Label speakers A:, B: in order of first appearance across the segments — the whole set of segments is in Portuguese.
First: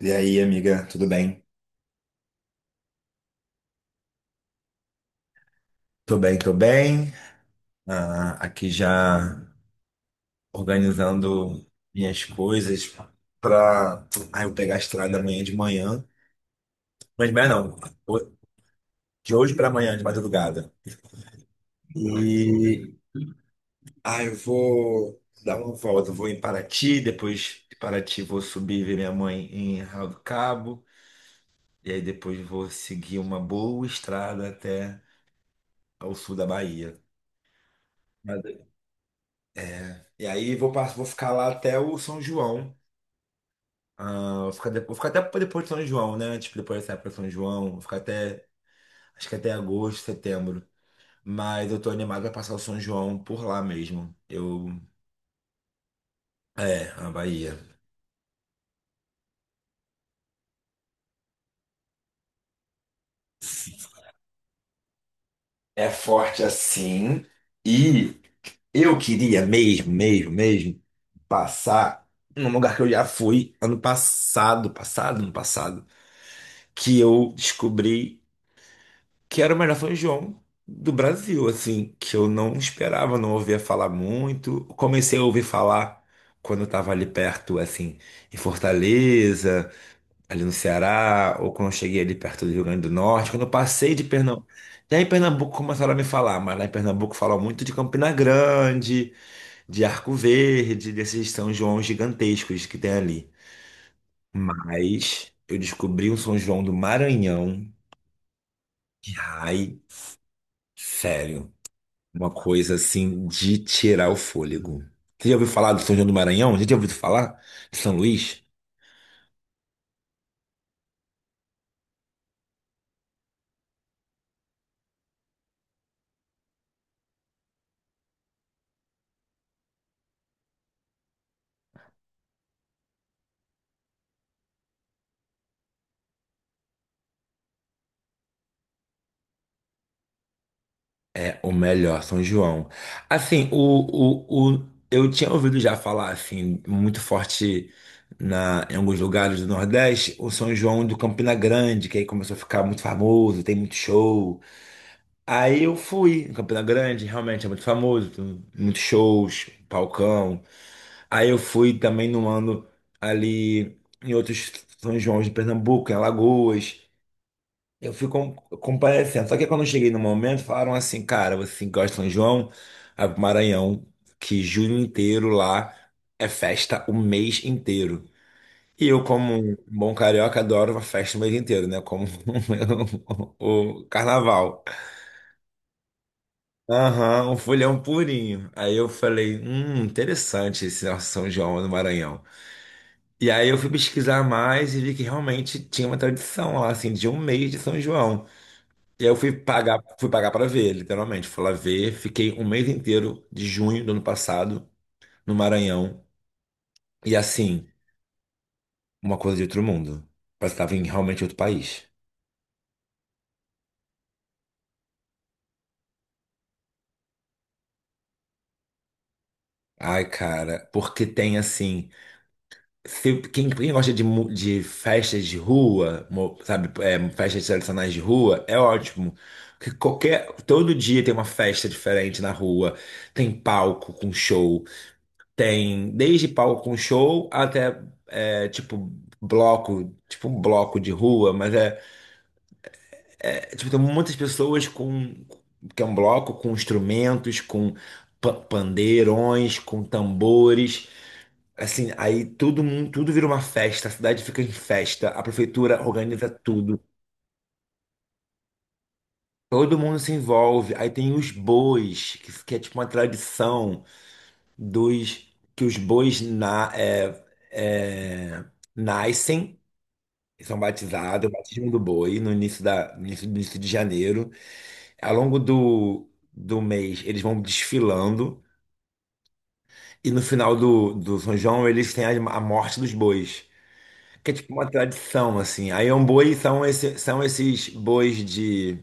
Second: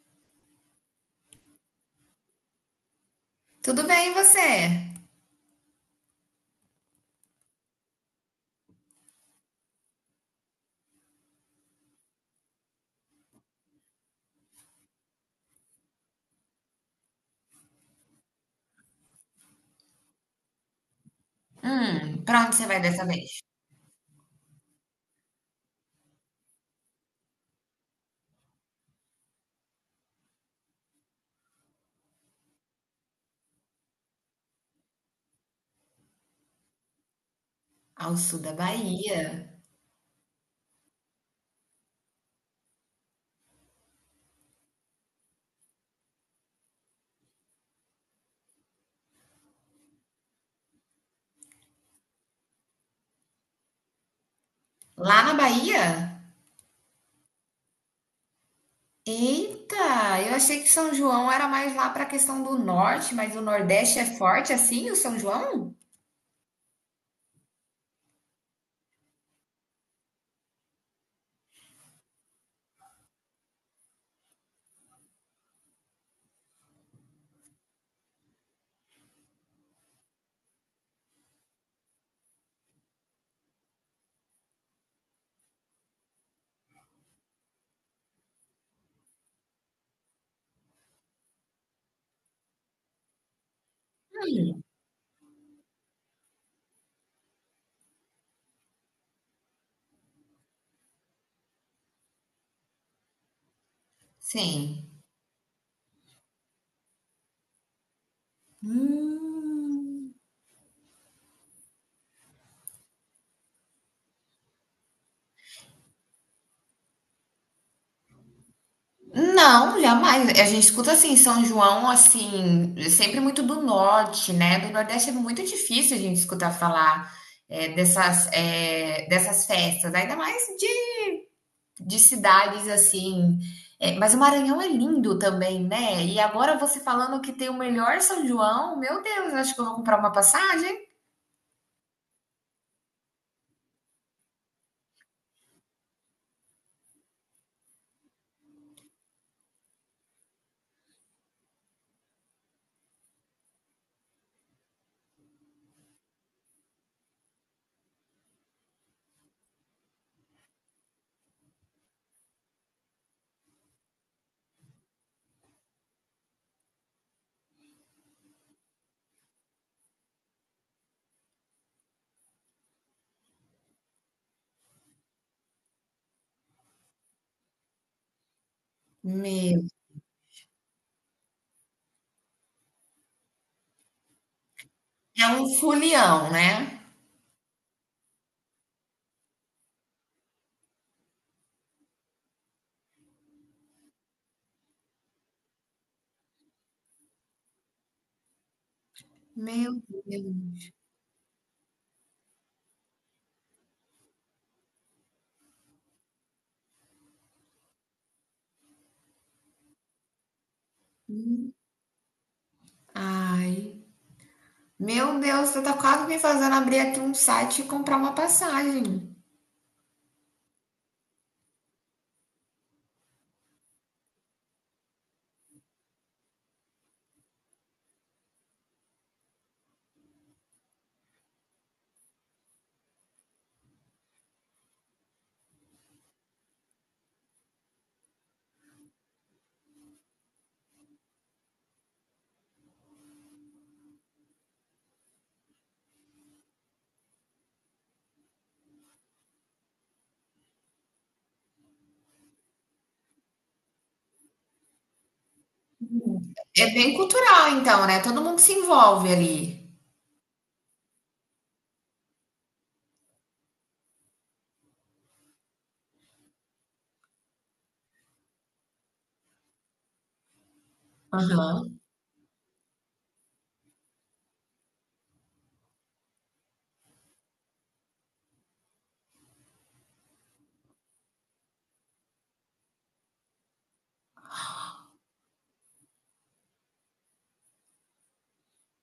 A: E aí, amiga, tudo bem?
B: Tudo bem, e você?
A: Tô bem, tô bem. Ah, aqui já organizando minhas coisas pra eu pegar a estrada amanhã de manhã. Mas amanhã não, ho- de hoje pra amanhã, de madrugada.
B: Pra onde você vai
A: E
B: dessa vez?
A: eu vou dar uma volta, vou em Paraty, depois de Paraty vou subir ver minha mãe em Arraial do Cabo, e aí depois vou seguir uma boa estrada até ao sul da Bahia.
B: Ao sul da
A: Mas-
B: Bahia.
A: E aí vou ficar lá até o São João. Ah, vou ficar até pra depois de São João, né? Tipo, depois dessa época de São João, vou ficar até, acho que até agosto, setembro. Mas eu tô animado pra passar o São João por lá mesmo. Eu,
B: Lá na Bahia?
A: é, a Bahia.
B: Eita, eu achei que São João era mais lá pra questão do norte, mas o Nordeste é forte assim, o São João?
A: É forte assim. E eu queria mesmo, mesmo, mesmo passar num lugar que eu já fui ano passado, passado, ano passado, que eu descobri que era o melhor São João do Brasil, assim, que eu não esperava, não ouvia falar muito. Comecei a ouvir falar quando eu tava ali perto, assim, em Fortaleza, ali no Ceará, ou quando eu cheguei ali perto do Rio Grande do Norte, quando eu passei de Pernambuco. Já em Pernambuco começaram a me falar, mas lá em Pernambuco falam muito de Campina Grande, de Arco Verde, desses São João gigantescos que tem ali.
B: Sim.
A: Mas eu descobri um São João do Maranhão. Ai,
B: Hum,
A: sério. Uma coisa assim de tirar o fôlego. Você já ouviu falar do São João do Maranhão? Já tinha ouvido falar de São Luís?
B: não, jamais. A gente escuta assim, São João, assim, sempre muito do norte, né? Do Nordeste é muito difícil a gente escutar falar dessas festas, ainda mais de cidades assim. É, mas o Maranhão é lindo também, né? E agora você falando que tem o melhor São João, meu Deus, eu acho que eu vou comprar uma passagem.
A: É o melhor, São João. Assim, eu tinha ouvido já falar, assim, muito forte em alguns lugares do Nordeste, o São João do Campina Grande, que aí começou a ficar muito famoso, tem muito show. Aí eu fui em Campina Grande, realmente é muito famoso, tem muitos shows, palcão. Aí eu fui também no ano ali em outros São João de Pernambuco, em Alagoas. Eu fui comparecendo. Só que quando eu cheguei no momento, falaram assim, cara, você que gosta de São João, vai pro Maranhão, que junho inteiro lá é festa o mês inteiro. E eu, como um
B: Meu,
A: bom carioca, adoro uma festa o mês inteiro, né? Como o carnaval.
B: é um folião, né?
A: Aham, um folhão purinho. Aí eu falei, interessante esse nosso São João no Maranhão. E aí eu fui pesquisar mais e vi que realmente tinha uma tradição lá, assim, de um mês de São João. E aí eu
B: Meu
A: fui pagar
B: Deus.
A: para ver, literalmente. Fui lá ver, fiquei um mês inteiro de junho do ano passado no Maranhão. E assim, uma coisa de outro mundo. Parece que tava em realmente outro país.
B: Ai. Meu Deus, você tá quase me fazendo abrir aqui um site e comprar uma passagem.
A: Ai, cara, porque tem assim. Quem gosta de festas de rua, sabe, é, festas tradicionais de rua, é ótimo. Porque todo dia tem uma festa diferente na rua, tem palco com show, tem desde palco com show até é, tipo bloco, tipo um bloco de rua, mas é, tipo, tem muitas pessoas com que é um bloco com instrumentos, com pandeirões, com tambores. Assim, aí todo mundo, tudo vira uma festa, a cidade fica em festa, a prefeitura organiza
B: É
A: tudo.
B: bem cultural, então, né? Todo mundo se envolve ali.
A: Todo mundo se envolve. Aí tem os bois, que é tipo uma tradição dos que os bois é, nascem, são batizados, é o
B: Aham.
A: batismo do boi no início da, no início, no início de janeiro. Ao longo do mês, eles vão desfilando, e no final do São João, eles têm a morte dos bois. Que é tipo uma tradição, assim. Aí são esses bois de,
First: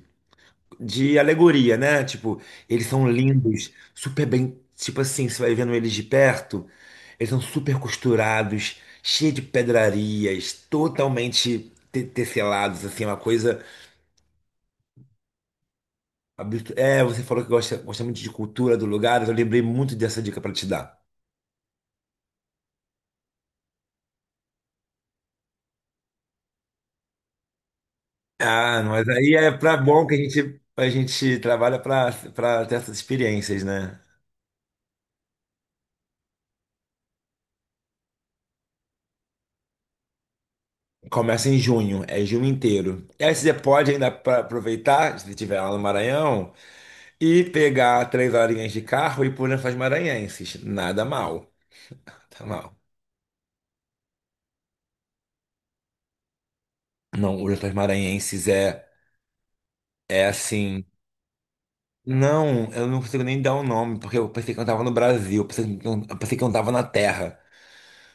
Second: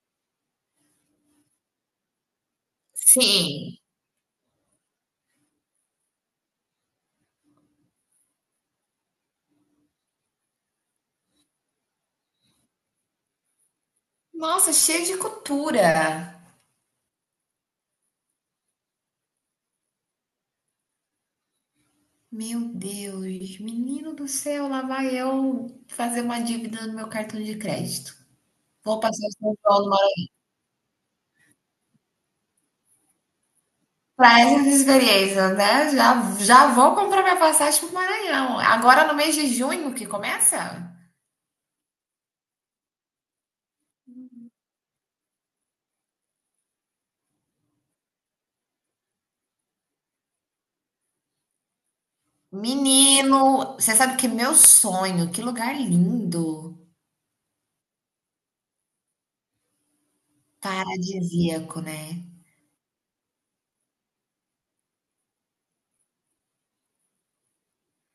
A: de alegoria, né? Tipo, eles são lindos,
B: Sim.
A: super bem. Tipo assim, você vai vendo eles de perto, eles são super costurados, cheios de pedrarias, totalmente tecelados, assim, é uma coisa
B: Nossa, cheio de cultura.
A: absurda. É, você falou que gosta muito de cultura do lugar, eu lembrei muito dessa dica para te dar.
B: Meu Deus, menino do céu, lá vai eu fazer uma dívida no meu cartão de crédito.
A: Ah,
B: Vou
A: mas
B: passar o
A: aí é
B: São
A: pra
B: João no
A: bom que a
B: Maranhão.
A: gente, a gente trabalha para pra ter essas experiências, né?
B: Para essas experiências, né? Já vou comprar minha passagem para o Maranhão. Agora no mês de junho que começa?
A: Começa em junho, é junho inteiro. E aí você pode ainda aproveitar, se estiver lá no Maranhão, e pegar três horinhas de carro e ir por Lençóis Maranhenses. Nada mal. Nada mal.
B: Menino, você sabe que meu sonho, que lugar lindo,
A: Não, o Lençóis Maranhenses é assim.
B: paradisíaco, né?
A: Não, eu não consigo nem dar o nome, porque eu pensei que eu tava no Brasil, eu pensei que eu pensei que eu tava na Terra.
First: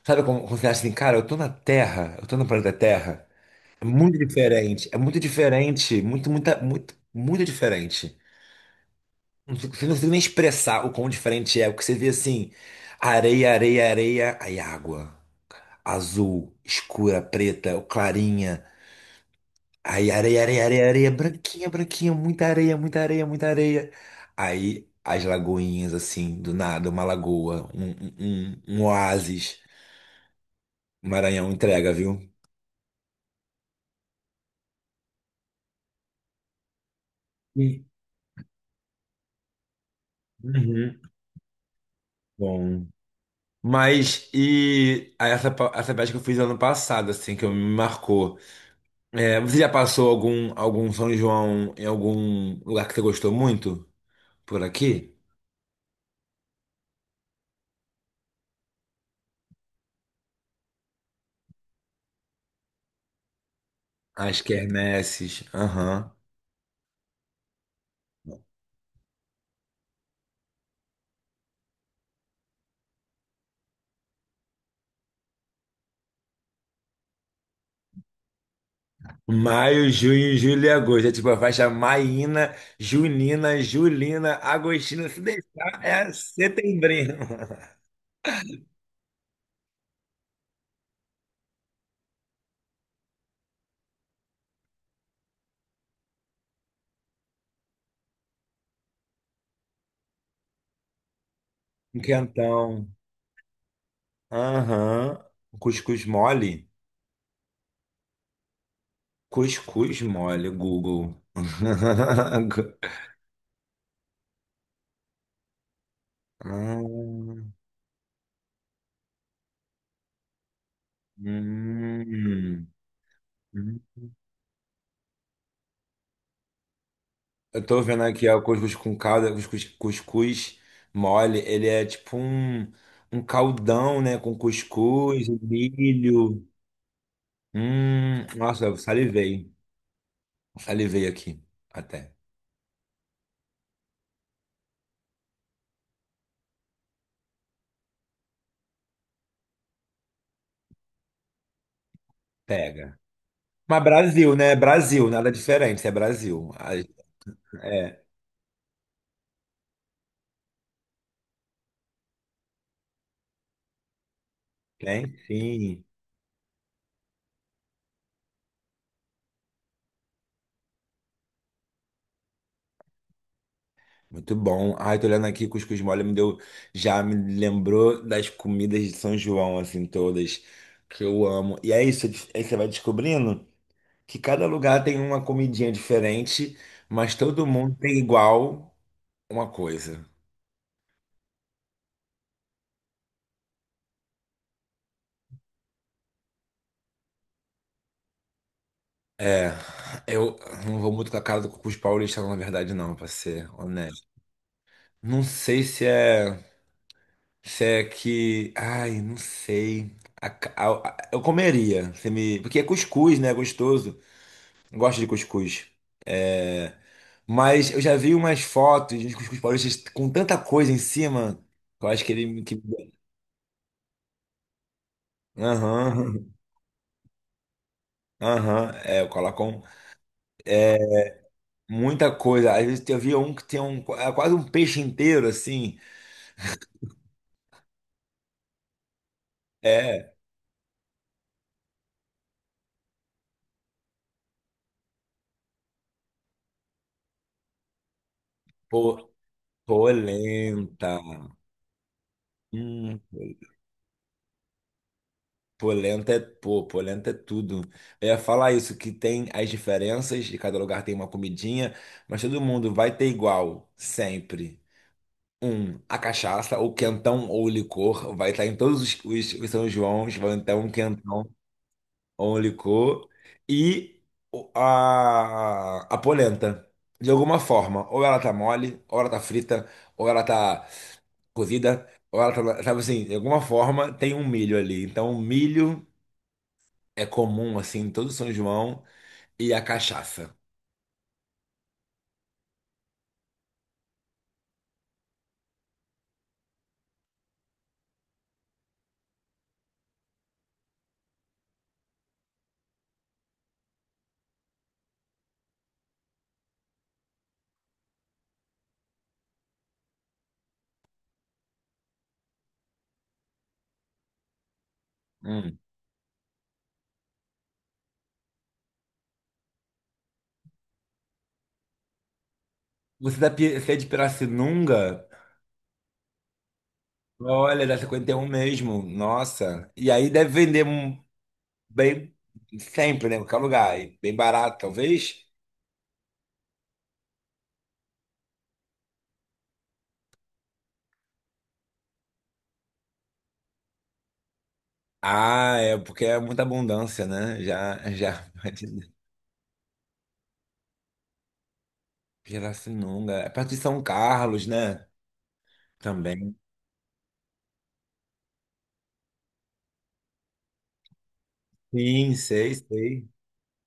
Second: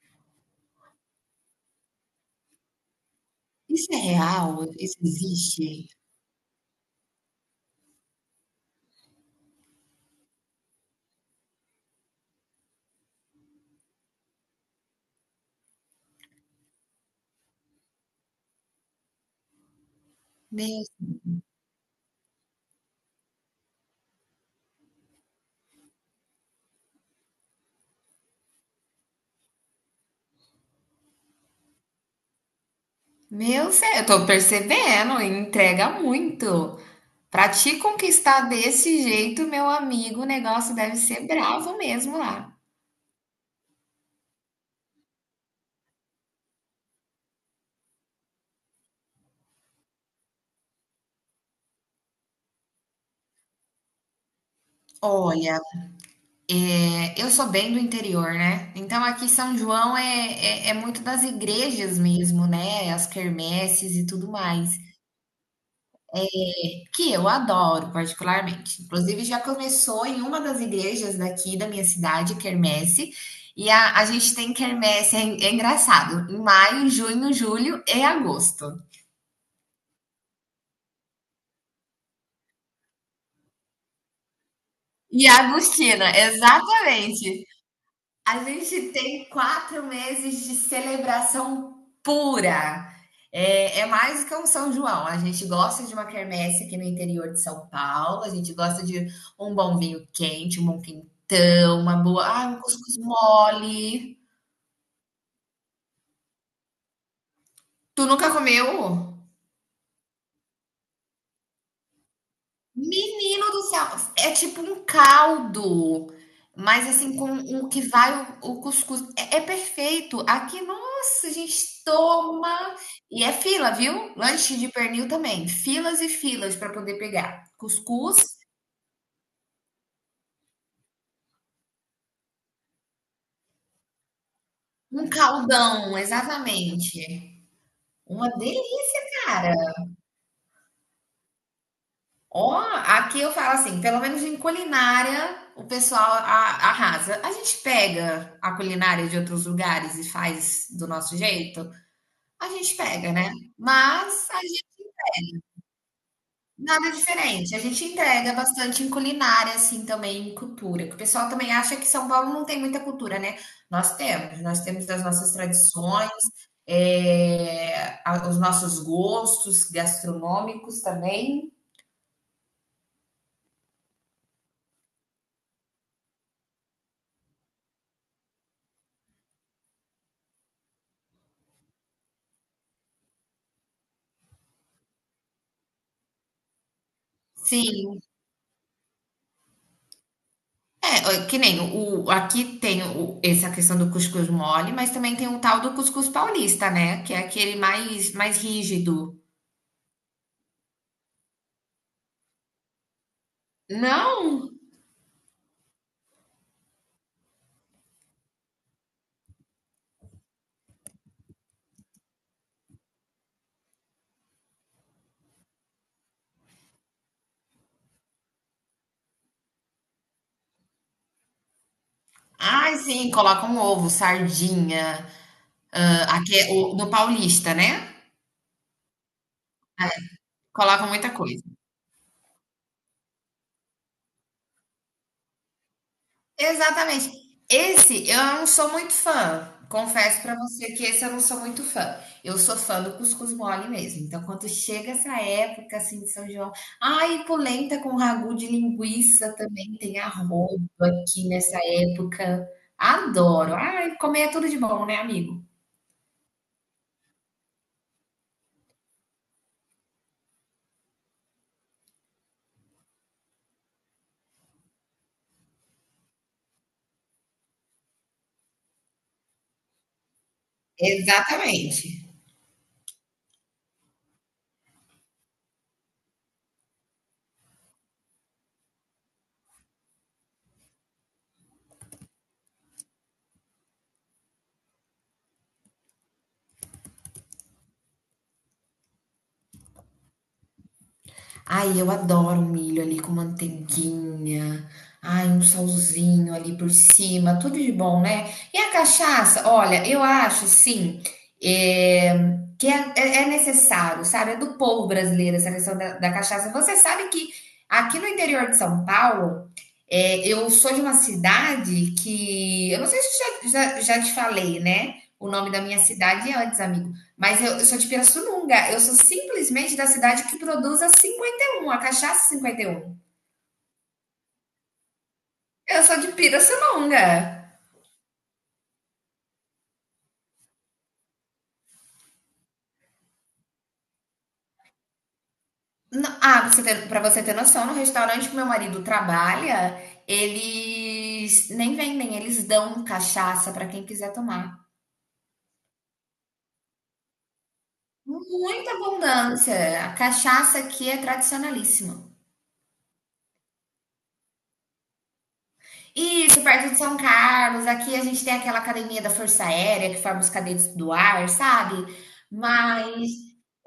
A: Sabe como, quando você acha assim, cara, eu tô na Terra, eu tô no planeta Terra.
B: Isso é real? Isso
A: É muito
B: existe?
A: diferente, muito, muita, muito, muito diferente. Não consigo nem expressar o quão diferente é. O que você vê assim: areia, areia, areia, aí água. Azul, escura, preta, ou clarinha. Aí areia, areia,
B: Meu,
A: areia, areia, branquinha, branquinha, muita areia, muita areia, muita areia. Aí as lagoinhas, assim, do nada, uma lagoa, um oásis. Maranhão entrega, viu?
B: meu céu, eu tô percebendo, entrega muito. Pra te
A: Sim.
B: conquistar desse jeito, meu amigo, o negócio deve
A: Uhum.
B: ser bravo mesmo lá.
A: Bom. Mas, e aí essa viagem que eu fiz ano passado, assim, que me marcou. É, você já passou algum São João em algum lugar que você gostou muito? Por aqui?
B: Olha, é, eu sou bem do interior, né? Então aqui São João é muito das igrejas mesmo, né? As quermesses e tudo
A: As
B: mais,
A: quermesses. Aham.
B: que eu adoro particularmente. Inclusive já começou em uma das igrejas daqui da minha cidade, quermesse, e a gente tem quermesse, é engraçado, em maio, junho, julho e agosto.
A: Maio, junho, julho e agosto. É tipo a faixa maína, junina, julina, agostina. Se
B: E a
A: deixar,
B: Agostina,
A: é setembrinho.
B: exatamente. A gente tem quatro meses de celebração pura. É, é mais que um São João. A gente gosta de uma quermesse aqui no interior de São Paulo. A gente gosta de um bom vinho quente, um bom quentão, uma
A: Um
B: boa. Ah, um
A: Quentão.
B: cuscuz mole.
A: Aham. Cuscuz mole?
B: Tu nunca comeu?
A: Cuscuz mole, Google.
B: Menino do céu, é tipo um caldo, mas assim, com
A: Ah.
B: o que vai o cuscuz. É, é perfeito. Aqui, nossa, a gente
A: Hum.
B: toma. E é fila,
A: Hum.
B: viu? Lanche de pernil também. Filas e filas para poder pegar.
A: Eu tô vendo
B: Cuscuz,
A: aqui ó, o cuscuz com calda, cuscuz mole. Ele é tipo um caldão, né? Com
B: um
A: cuscuz,
B: caldão,
A: milho.
B: exatamente. Uma
A: Nossa, eu
B: delícia,
A: salivei.
B: cara.
A: Salivei aqui. Até.
B: Ó, aqui eu falo assim, pelo menos em culinária, arrasa. A gente pega a culinária de outros lugares e faz do nosso jeito? A gente
A: Pega.
B: pega, né.
A: Mas
B: Mas
A: Brasil,
B: a
A: né?
B: gen
A: Brasil, nada diferente. É Brasil. Ai,
B: Nada diferente, a gente
A: é,
B: entrega bastante em culinária, assim, também em cultura, que o pessoal também acha que São Paulo não tem muita cultura, né. Nós temos as
A: tem
B: nossas
A: sim.
B: tradições, a os nossos gostos gastronômicos também.
A: Muito bom. Ai, tô olhando aqui, cuscuz mole me deu. Já me lembrou das comidas de São João, assim, todas. Que eu amo. E é isso, aí você vai descobrindo que cada lugar tem uma comidinha diferente, mas todo mundo tem
B: Sim.
A: igual uma coisa.
B: É, que nem o aqui tem o essa questão do cuscuz mole, mas também tem o tal do cuscuz paulista, né, que é aquele mais rígido.
A: É, eu não vou muito com a cara do cuscuz paulista, não, na verdade, não, pra ser honesto.
B: Não?
A: Não sei se é, que, ai, não sei. A ca- a- eu comeria, se me, porque é cuscuz, né? É gostoso. Eu gosto de cuscuz. É. Mas eu já vi umas fotos de cuscuz paulista com tanta coisa em cima, que eu acho que ele.
B: Ai, sim, colocam um ovo, sardinha, hã,
A: Aham,
B: aqui é o no paulista, né,
A: aham. É, eu coloco. Um.
B: colocam muita coisa.
A: Muita coisa. Às vezes eu via um que tinha um, é quase um peixe inteiro, assim.
B: Exatamente. Esse eu não sou muito fã,
A: É,
B: confesso pra você que esse eu não sou muito fã. Eu sou fã do cuscuz mole mesmo, então quando chega essa época, assim, de São João ai, polenta com ragu de
A: po,
B: linguiça também, tem arroz
A: polenta.
B: aqui nessa época.
A: Hum,
B: Adoro. Ai, comer é tudo de bom, né, amigo?
A: polenta é, pô, polenta é tudo. Eu ia falar isso, que tem as diferenças, de cada lugar tem uma comidinha, mas todo mundo vai ter igual, sempre. A cachaça, ou quentão, ou licor, vai estar em todos os São Joãos, vai ter um quentão.
B: Exatamente.
A: Only co e a polenta. De alguma forma, ou ela tá mole, ou ela tá frita, ou ela tá cozida, ou ela tá, sabe assim, de alguma forma tem um milho ali. Então, o milho é comum assim em todo São João e a cachaça.
B: Ai, eu adoro milho ali com manteiguinha. Ai, um salzinho ali por cima, tudo de bom, né? E a cachaça? Olha, eu acho, sim, é necessário, sabe? É do povo brasileiro essa questão da cachaça. Você sabe que aqui no interior de São Paulo, é, eu sou de uma cidade que. Eu não sei se eu já te falei, né? O nome
A: Hum.
B: da minha cidade antes, amigo. Mas eu sou de Pirassununga. Eu sou simplesmente da cidade que produz a 51, a cachaça 51.
A: Você é de Pirassununga?
B: Eu sou de Pirassununga.
A: Olha, da 51 mesmo. Nossa. E aí deve vender um bem sempre, né? Em qualquer lugar. E bem barato, talvez.
B: Ah, pra você ter noção, no restaurante que meu marido trabalha, eles nem vendem, eles dão cachaça pra quem quiser tomar.
A: Ah, é porque é muita abundância, né? Já, já.
B: Muita abundância. A cachaça aqui é tradicionalíssima.
A: Pirassununga. É perto de São Carlos, né? Também.
B: Isso, perto de São Carlos, aqui a gente tem aquela academia da Força Aérea que forma os cadetes do ar, sabe?
A: Sim, sei, sei.
B: Mas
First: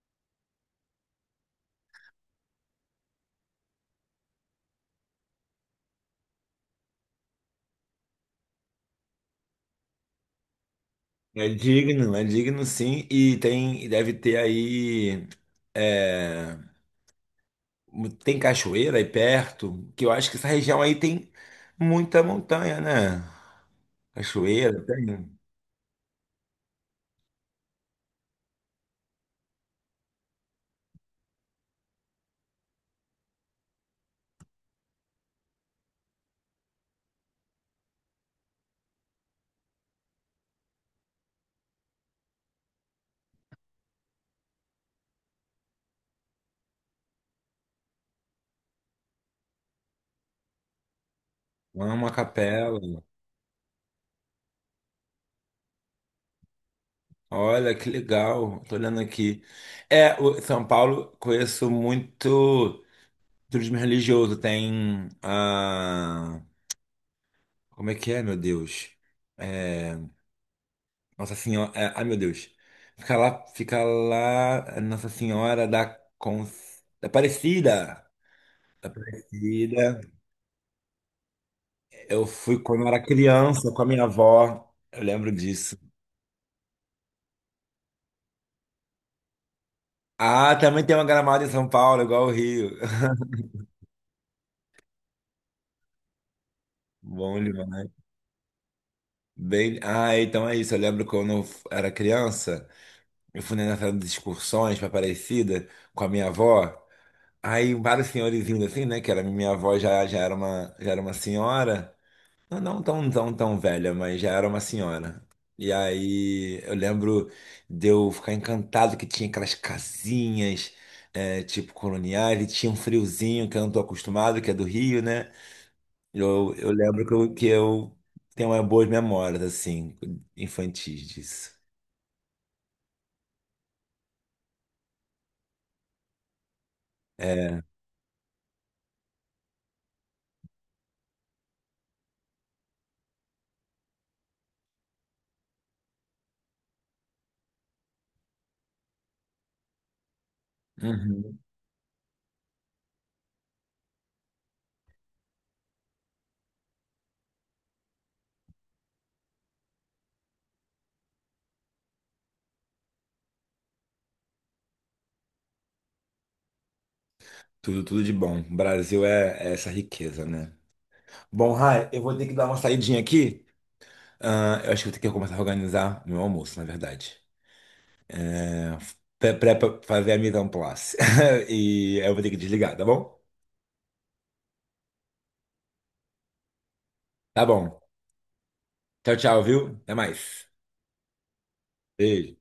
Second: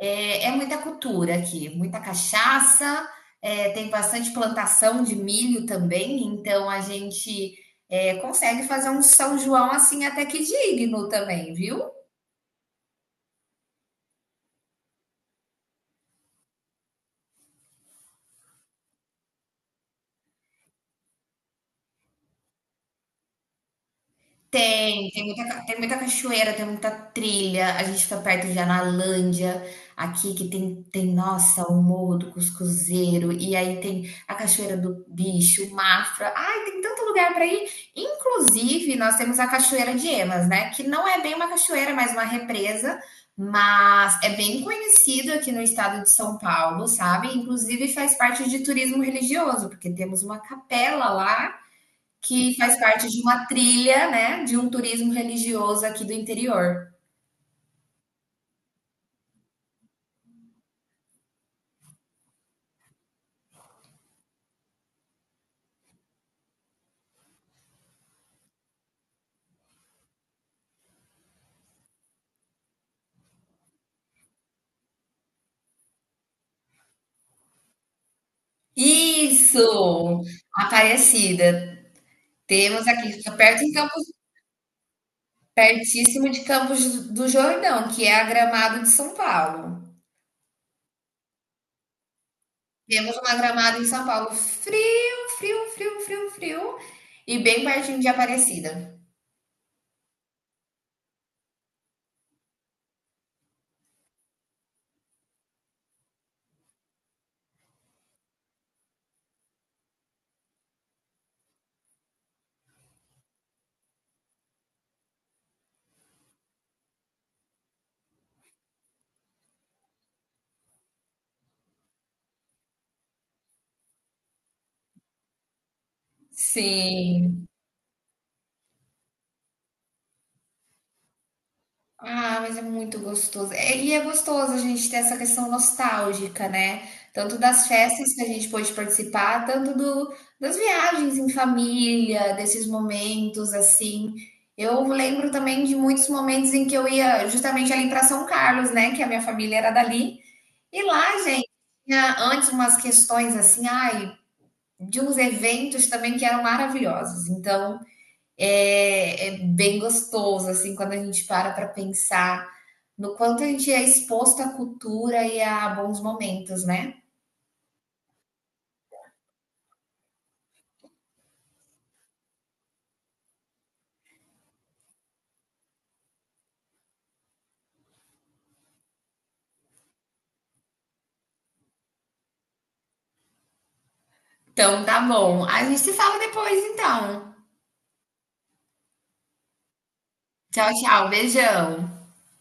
B: é, é muita cultura aqui, muita cachaça, é, tem bastante plantação de milho também, então a gente é, consegue fazer um São João assim até que digno também, viu?
A: É digno, sim. E tem, e deve ter aí. É, tem cachoeira aí perto, que eu acho que essa região aí tem muita montanha, né? Cachoeira,
B: Tem,
A: tem.
B: tem muita cachoeira, tem muita trilha. A gente fica perto de Analândia, aqui que tem, nossa, o Morro do Cuscuzeiro, e aí tem a Cachoeira do Bicho, o Mafra. Ai, tem tanto lugar para ir. Inclusive, nós temos a Cachoeira de Emas, né? Que não é bem uma cachoeira, mas uma represa, mas é bem conhecido aqui no estado de São Paulo, sabe? Inclusive faz parte de turismo religioso, porque temos uma capela lá
A: Uma
B: que
A: capela.
B: faz parte de uma trilha, né, de um turismo religioso aqui do interior.
A: Olha que legal. Tô olhando aqui. É, o São Paulo conheço muito. Turismo religioso tem. Como é que é, meu Deus? É, Nossa Senhora. Ai, meu Deus. Fica lá, Nossa Senhora da Aparecida. Aparecida.
B: Isso! Aparecida.
A: Eu fui quando
B: Temos
A: eu era
B: aqui, fica perto
A: criança
B: em
A: com a minha
B: Campos,
A: avó. Eu lembro disso.
B: pertíssimo de Campos do Jordão, que é a Gramado de São Paulo.
A: Ah, também tem uma Gramado em São Paulo, igual o Rio.
B: Temos uma Gramado em São Paulo frio, frio e
A: Bom
B: bem
A: demais.
B: pertinho de Aparecida.
A: Bem, então é isso. Eu lembro quando eu era criança, eu fui nessa de excursões para Aparecida com a minha avó. Aí vários senhorizinhos assim, né? Que era minha avó já, já era uma senhora. Não, não tão, tão, tão velha, mas já era uma senhora. E aí eu lembro de eu ficar encantado que tinha aquelas casinhas, é, tipo coloniais, e tinha um friozinho que eu não tô acostumado, que é do Rio, né? Eu lembro que eu,
B: Sim.
A: que eu tenho umas boas memórias, assim, infantis disso.
B: Ah, mas é muito gostoso. É, e é gostoso a gente ter essa questão nostálgica, né? Tanto das festas que a gente pôde participar, tanto do, das viagens em família, desses momentos assim. Eu lembro também de muitos momentos em que eu ia justamente ali para São Carlos, né? Que a minha família era dali. E lá,
A: Uhum.
B: gente, tinha antes umas questões assim, ai, de uns eventos também que eram maravilhosos. Então, é, é bem gostoso, assim, quando a gente para pensar no quanto a gente é exposto à cultura e a bons momentos, né?
A: Tudo, tudo de bom. O Brasil é essa riqueza, né? Bom, Rai, eu vou ter que dar uma saidinha aqui. Ah, eu acho que vou ter que começar a organizar meu almoço, na verdade. Pra fazer a mise en place. E aí eu vou ter que desligar, tá bom?
B: Então tá bom. A gente se fala depois, então.
A: Tá bom. Tchau, tchau, viu? Até mais.
B: Tchau, tchau. Beijão.
A: Beijo.